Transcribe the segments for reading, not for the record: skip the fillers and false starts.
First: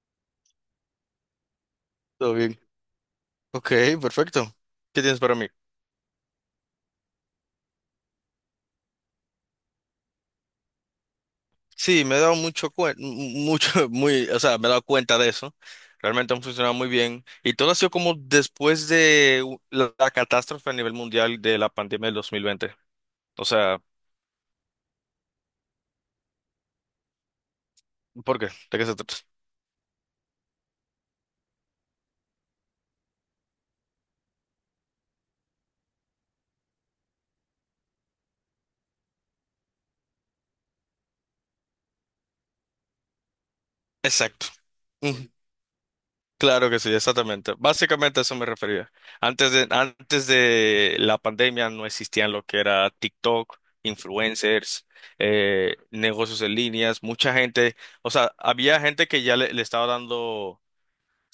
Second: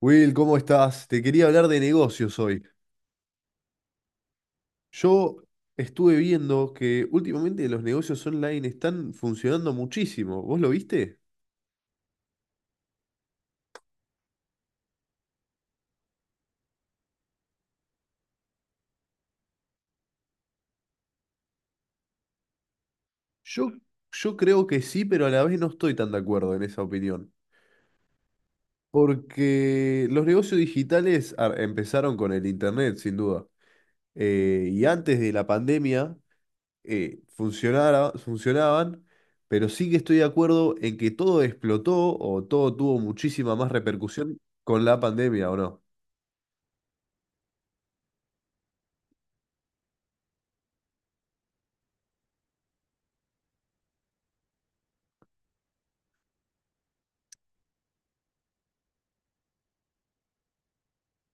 Will, ¿cómo estás? Te quería hablar de Todo negocios bien. hoy. Ok, perfecto. ¿Qué tienes para Yo mí? estuve viendo que últimamente los negocios online están funcionando muchísimo. ¿Vos lo viste? Sí, me he dado mucho cuen- mu- mucho, o sea, me he dado cuenta de eso. Realmente han funcionado muy bien. Y todo ha sido como después de la catástrofe a nivel mundial de la pandemia del 2020. O Yo, sea, yo creo que sí, pero a la vez no estoy tan de acuerdo en esa opinión. ¿por qué? ¿De qué se trata? Porque los negocios digitales empezaron con el Internet, sin duda. Y antes de la pandemia funcionaban, pero sí que estoy de acuerdo en que todo explotó o todo tuvo muchísima más repercusión Exacto. con la Ujú. pandemia, ¿o no? Claro que sí, exactamente. Básicamente a eso me refería. Antes de la pandemia no existían lo que era TikTok, influencers, negocios en líneas, mucha gente, o sea, había gente que ya le estaba dando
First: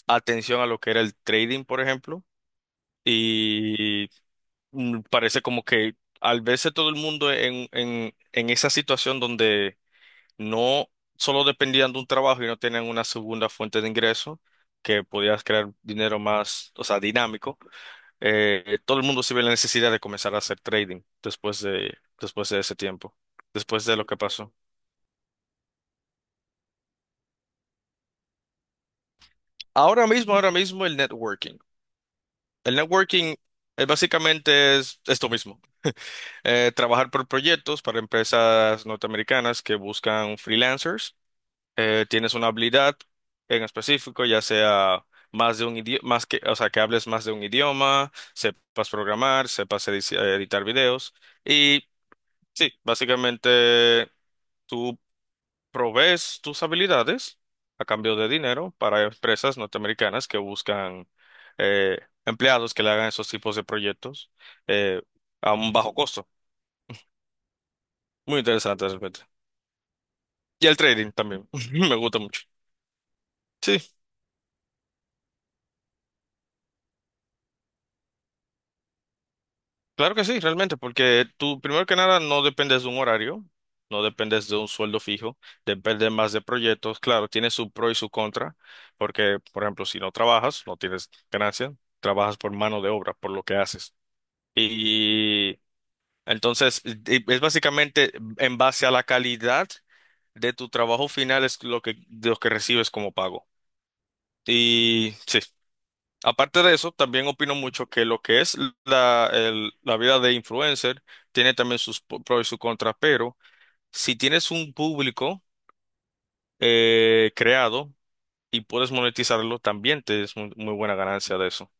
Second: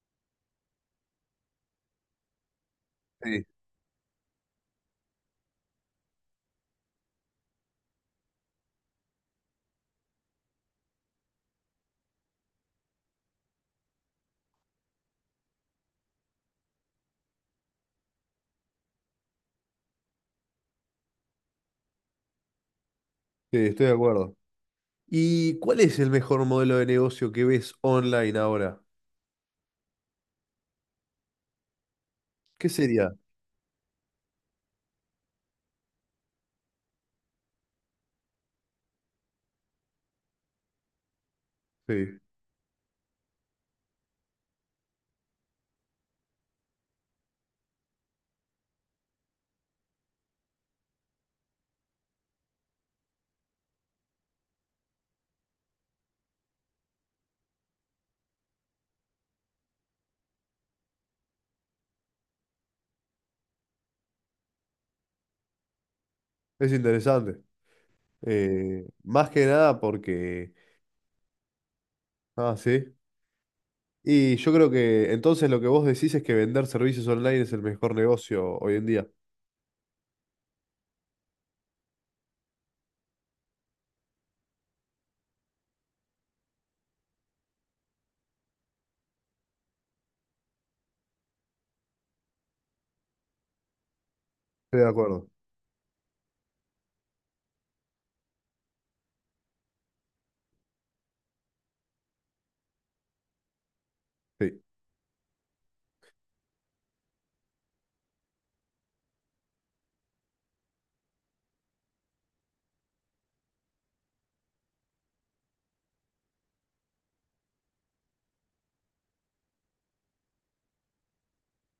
atención a lo que era el trading, por ejemplo, Sí, y parece como que al verse todo el mundo en esa situación donde no solo dependían de un trabajo y no tenían una segunda fuente de ingreso que podías crear dinero más, o sea, dinámico, todo el mundo se ve la necesidad de comenzar a hacer trading después de ese tiempo, sí, después estoy de de lo que acuerdo. pasó. ¿Y cuál es el mejor modelo de negocio que ves online ahora? Ahora mismo el networking. ¿Qué El sería? networking básicamente es esto mismo, trabajar por proyectos para empresas norteamericanas que buscan freelancers Sí, tienes una habilidad en específico, ya sea más de un idioma, más que, o sea, que hables más de un idioma, sepas programar, sepas editar videos. Y sí, básicamente tú provees tus habilidades a cambio de dinero para empresas norteamericanas que buscan eh, empleados que le hagan esos tipos de proyectos eh, a un bajo costo. es interesante. Muy interesante realmente. Más que nada porque... Y el trading también, me gusta mucho. Ah, sí. Sí. Y yo creo que entonces lo que vos decís es que vender servicios online es el mejor negocio hoy en día. Claro que sí, realmente, porque tú, primero que nada, no dependes de un horario, no dependes de un sueldo fijo, depende más de proyectos. Claro, tiene su pro y su contra, porque, por ejemplo, si no trabajas, no tienes ganancia, trabajas por mano de obra, por lo que haces. Estoy de acuerdo. Y entonces, es básicamente en base a la calidad de tu trabajo final es lo que, de lo que recibes como pago. Sí, Y sí. Aparte de eso, también opino mucho que lo que es la vida de influencer tiene también sus pros y sus contras, pero si tienes un público creado y puedes monetizarlo, también te es muy, muy buena ganancia de eso.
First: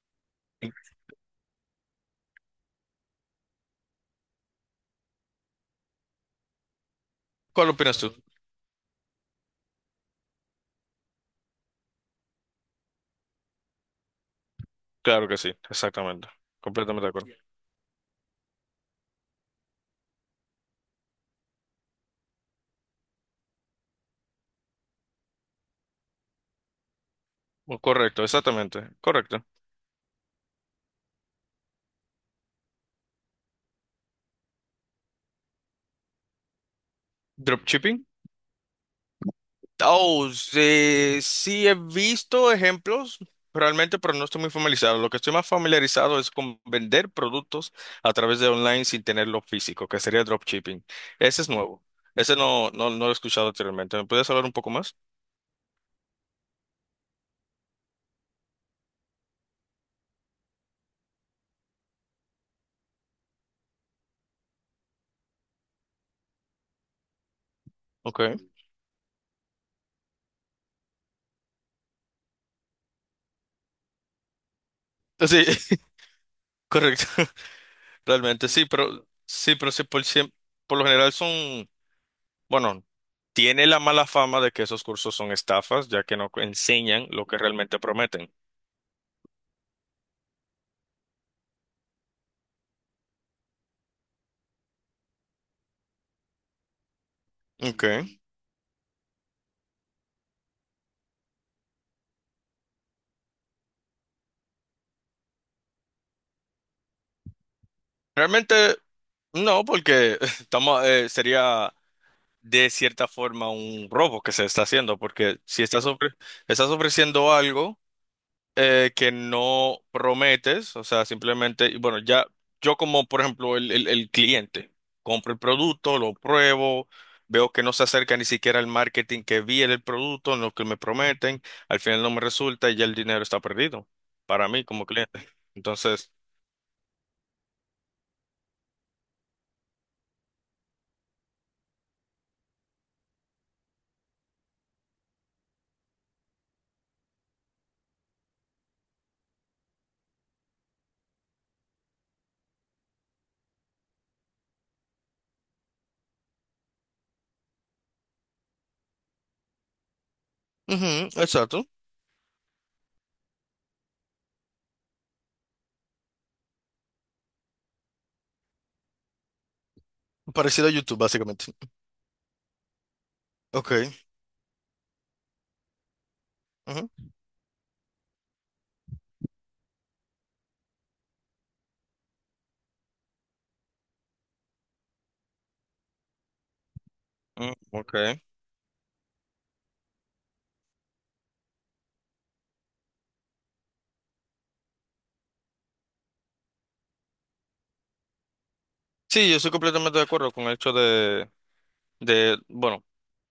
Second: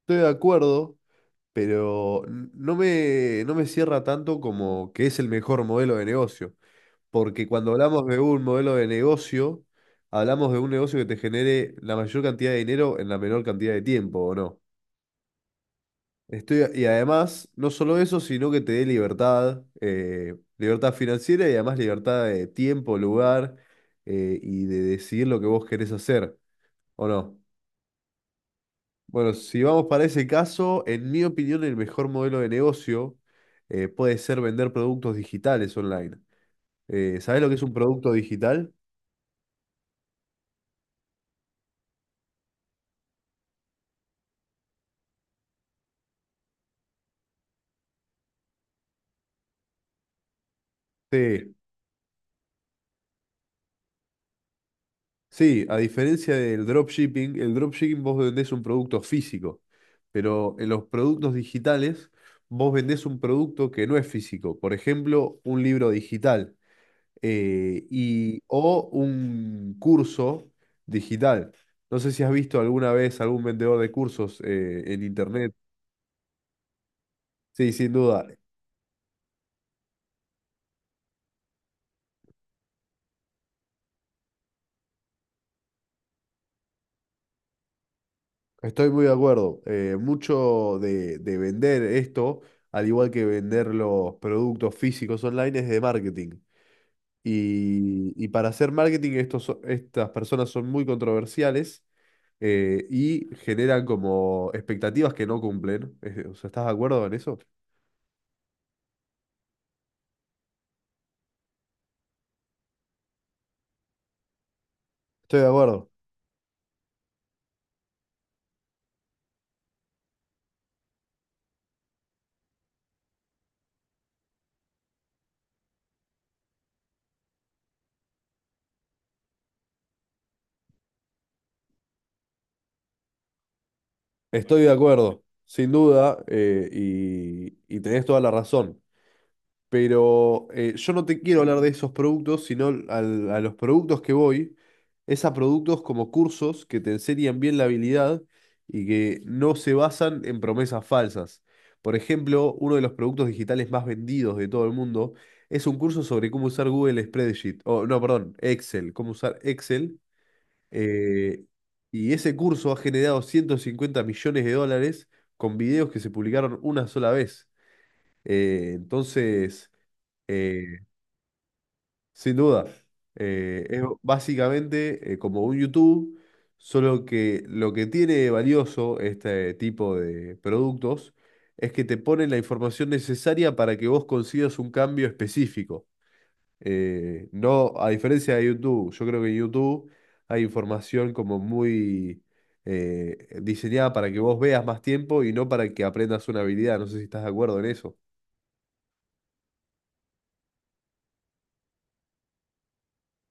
estoy de acuerdo, pero no me cierra tanto como que es el mejor modelo de negocio. Porque ¿Cuál cuando opinas hablamos tú? de un modelo de negocio, hablamos de un negocio que te genere la mayor cantidad de dinero en la menor cantidad de tiempo, ¿o no? Claro que sí, exactamente. Estoy, y Completamente de acuerdo. además, no solo eso, sino que te dé libertad, libertad financiera y además libertad de tiempo, lugar y de decidir lo que vos querés hacer, ¿o no? Correcto, exactamente. Bueno, Correcto. si vamos para ese caso, en mi opinión, el mejor modelo de negocio puede ser vender productos digitales online. ¿Sabés lo que es un Dropshipping. producto digital? Oh, sí, sí he visto ejemplos realmente, pero no estoy muy familiarizado. Lo que estoy más familiarizado es con vender productos a través de online sin tenerlo físico, que sería dropshipping. Ese es Sí. nuevo. Ese no, no, no lo he escuchado anteriormente. ¿Me puedes hablar un poco más? Sí, a diferencia del dropshipping, el dropshipping vos vendés un producto físico, pero en los productos digitales vos vendés un producto que no es físico, por ejemplo, un libro digital Okay. O un curso digital. No sé si has visto alguna vez algún vendedor de cursos en internet. Sí, correcto. Sí, sin duda, Realmente sí, pero sí, pero sí, por, por lo general son, bueno, tiene la mala fama de que esos cursos son estafas, ya que no enseñan lo que realmente prometen. estoy muy de acuerdo. Mucho de vender esto, al igual que vender los productos físicos online, es de marketing. Okay. Y para hacer marketing, estas personas son muy controversiales y generan como expectativas que no cumplen. O sea, ¿estás de acuerdo en eso? Realmente. No, porque estamos, sería de cierta forma un robo que se está haciendo, porque Estoy de si estás, acuerdo. Estás ofreciendo algo que no prometes, o sea, simplemente, y bueno, ya yo como, por ejemplo, el cliente, compro el producto, lo pruebo, veo que no se acerca ni siquiera al marketing que vi en el producto, en lo que me prometen, al final no me resulta y ya el dinero está perdido para Estoy mí de como acuerdo, cliente. sin Entonces, duda, y tenés toda la razón. Pero yo no te quiero hablar de esos productos, sino a los productos que voy, es a productos como cursos que te enseñan bien la habilidad y que no se basan en promesas falsas. Por ejemplo, uno de los productos digitales más vendidos de todo el mundo es un curso sobre cómo usar Google Spreadsheet, o no, perdón, Excel, cómo usar Excel. Ujú, eh, exacto, y ese curso ha generado $150 millones con videos que se publicaron una sola vez. Eh, entonces eh, parecido a YouTube, básicamente. sin duda. Es Ok. básicamente como un YouTube, solo que lo que tiene valioso este tipo de productos es que te ponen la información necesaria para que vos consigas un cambio específico. Mm, No, a Okay. diferencia de YouTube, yo creo que en YouTube hay información como muy diseñada para que vos veas más tiempo y no para que aprendas una habilidad. No sé si estás de acuerdo en eso. Sí, yo soy completamente de acuerdo con el hecho de, bueno,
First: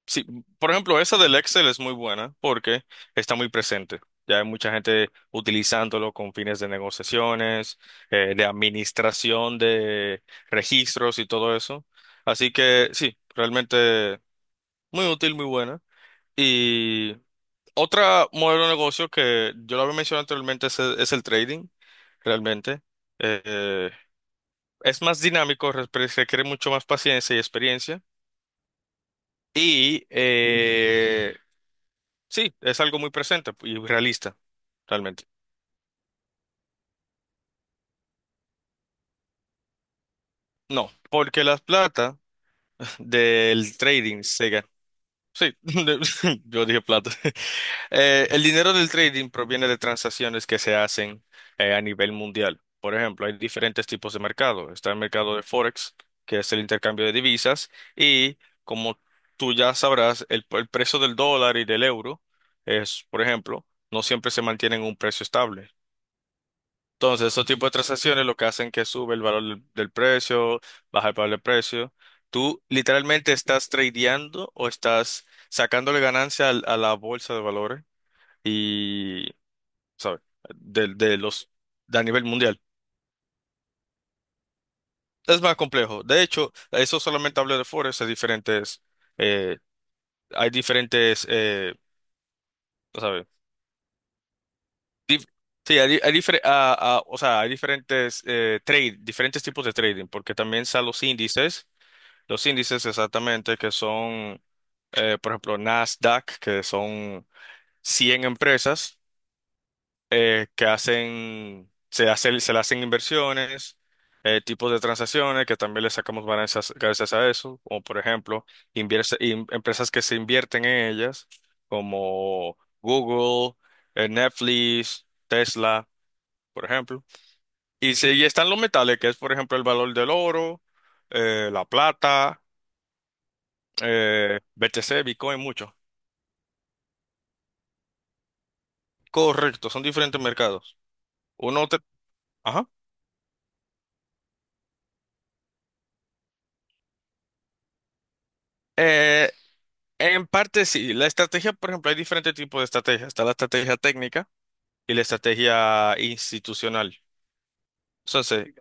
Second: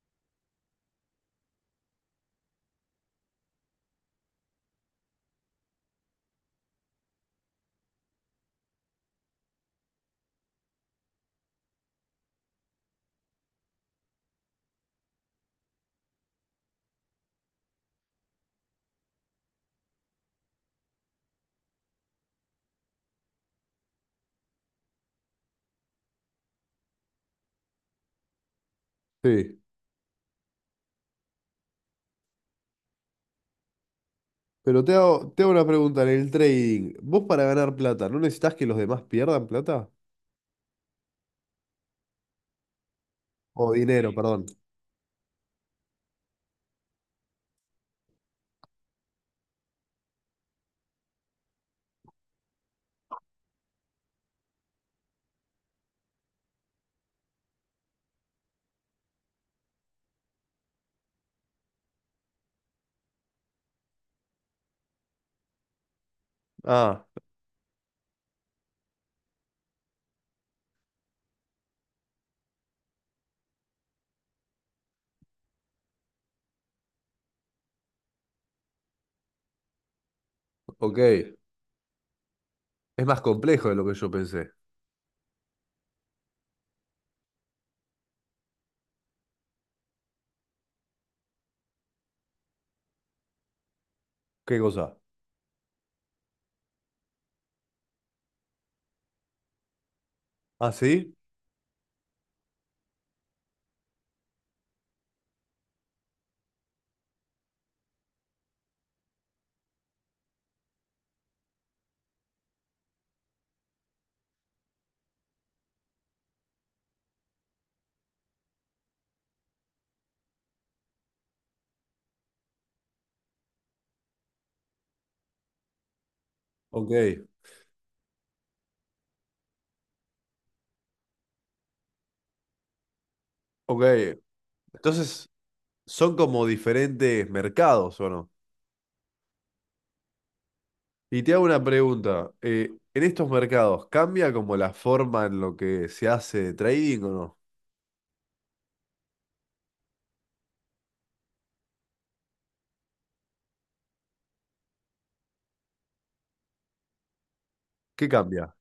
sí, por ejemplo, esa del Excel es muy buena porque está muy presente. Ya hay mucha gente utilizándolo con fines de negociaciones, de administración de registros y todo eso. Así que sí, realmente muy útil, muy buena. Y otra modelo de negocio que yo lo había mencionado anteriormente es el trading, realmente. Eh, es más dinámico, se requiere mucho más paciencia y experiencia. Sí. Y sí, es algo muy presente y realista, Pero realmente. Te hago una pregunta en el trading. ¿Vos para ganar plata, no necesitas que los demás pierdan plata? No, porque la plata O del dinero, sí, trading perdón. se gana. Sí, yo dije plata. El dinero del trading proviene de transacciones que se hacen a nivel mundial. Por ejemplo, hay diferentes tipos de mercado. Está el mercado de Forex, que es el intercambio de divisas, y como tú ya sabrás, el precio del dólar y del euro es, por ejemplo, no siempre se mantienen un precio estable. Ah, Entonces, esos tipos de transacciones lo que hacen que sube el valor del precio, baja el valor del precio. Tú literalmente estás tradeando o estás sacándole ganancia al- a la bolsa de valores y, ¿sabes? De ok. los, de a nivel mundial. Es más complejo de lo que yo pensé. Es más complejo. De hecho, eso solamente hablo de Forex, eh, hay diferentes, ¿sabes? ¿Qué cosa? Dif- sí, hay, hay o sea, hay diferentes diferentes tipos de trading, porque también ¿Ah, están sí? Los índices exactamente que son, por ejemplo, Nasdaq, que son 100 empresas. Que hacen, se hace, se le hacen inversiones, tipos de transacciones que también le sacamos ganancias gracias a eso, como por ejemplo, empresas que se invierten en ellas, como Google, Netflix, Tesla, por Ok, ejemplo. Y, sí, y están los metales, que es por ejemplo el valor del oro, la plata, ok. BTC, Entonces, Bitcoin, mucho. son como diferentes mercados, ¿o no? Correcto, son diferentes mercados. Y te hago una Uno te... pregunta. Ajá. ¿En estos mercados cambia como la forma en lo que se hace trading o no? En parte sí, la estrategia, por ejemplo, hay diferentes tipos de estrategias. Está la estrategia técnica y la estrategia institucional. ¿Qué Entonces, cambia?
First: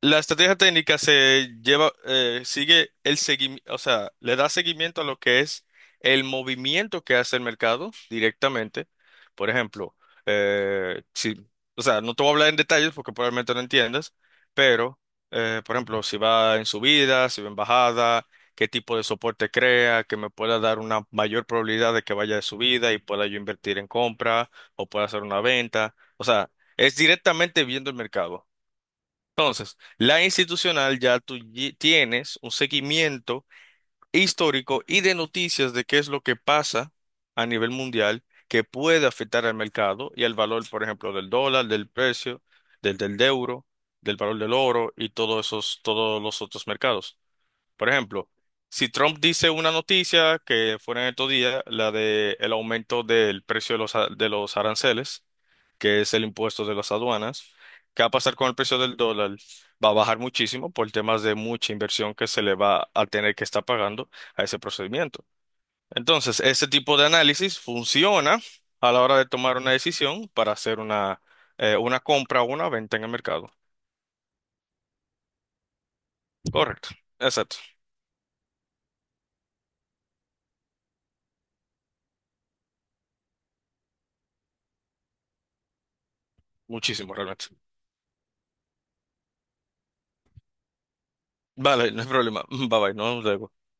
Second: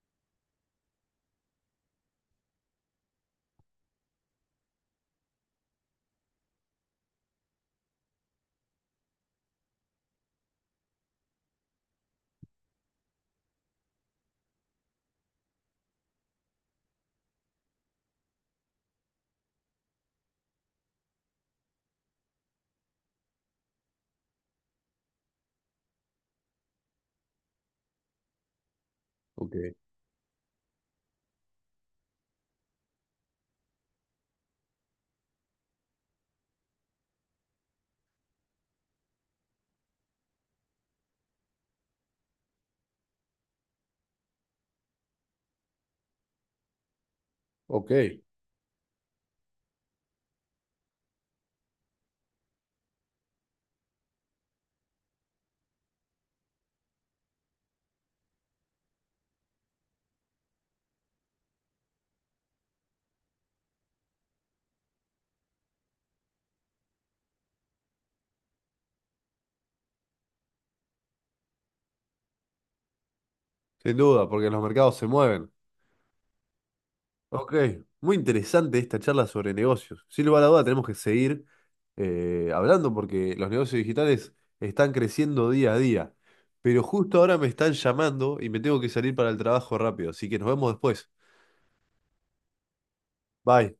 la estrategia técnica se lleva, sigue el seguimiento, o sea, le da seguimiento a lo que es el movimiento que hace el mercado directamente. Por ejemplo, eh, si, o sea, no te voy a hablar en detalles porque probablemente no entiendas, pero, por ejemplo, si va en subida, si va en bajada, qué tipo de soporte crea, que me pueda dar una mayor probabilidad de que vaya de subida y pueda yo invertir en compra o pueda hacer una venta. O sea, es directamente viendo el mercado. Ok, La institucional ya tú tienes un seguimiento histórico y de noticias de qué es lo que pasa a nivel mundial que puede afectar al mercado y al valor, por ejemplo, del dólar, del precio, del euro, del valor del oro y todos esos, todos los otros mercados. Por ok. ejemplo, si Trump dice una noticia que fue en estos días, la de el aumento del precio de los, de los aranceles, que es el impuesto de las aduanas, ¿qué va a pasar con el precio del dólar? Va a bajar muchísimo por temas de mucha inversión que se le va a tener que estar pagando a ese procedimiento. Entonces, este tipo de análisis funciona a la hora de tomar una decisión para hacer una compra o una venta en el mercado. Sin duda, porque los mercados se mueven. Correcto. Ok, Exacto. muy interesante esta charla sobre negocios. Sin lugar a duda tenemos que seguir hablando porque los negocios digitales están creciendo día a día. Pero Muchísimo justo ahora me realmente. están llamando y me tengo que salir para el trabajo rápido, así que nos vemos después. Vale, no hay problema. Bye bye, nos vemos luego. Bye.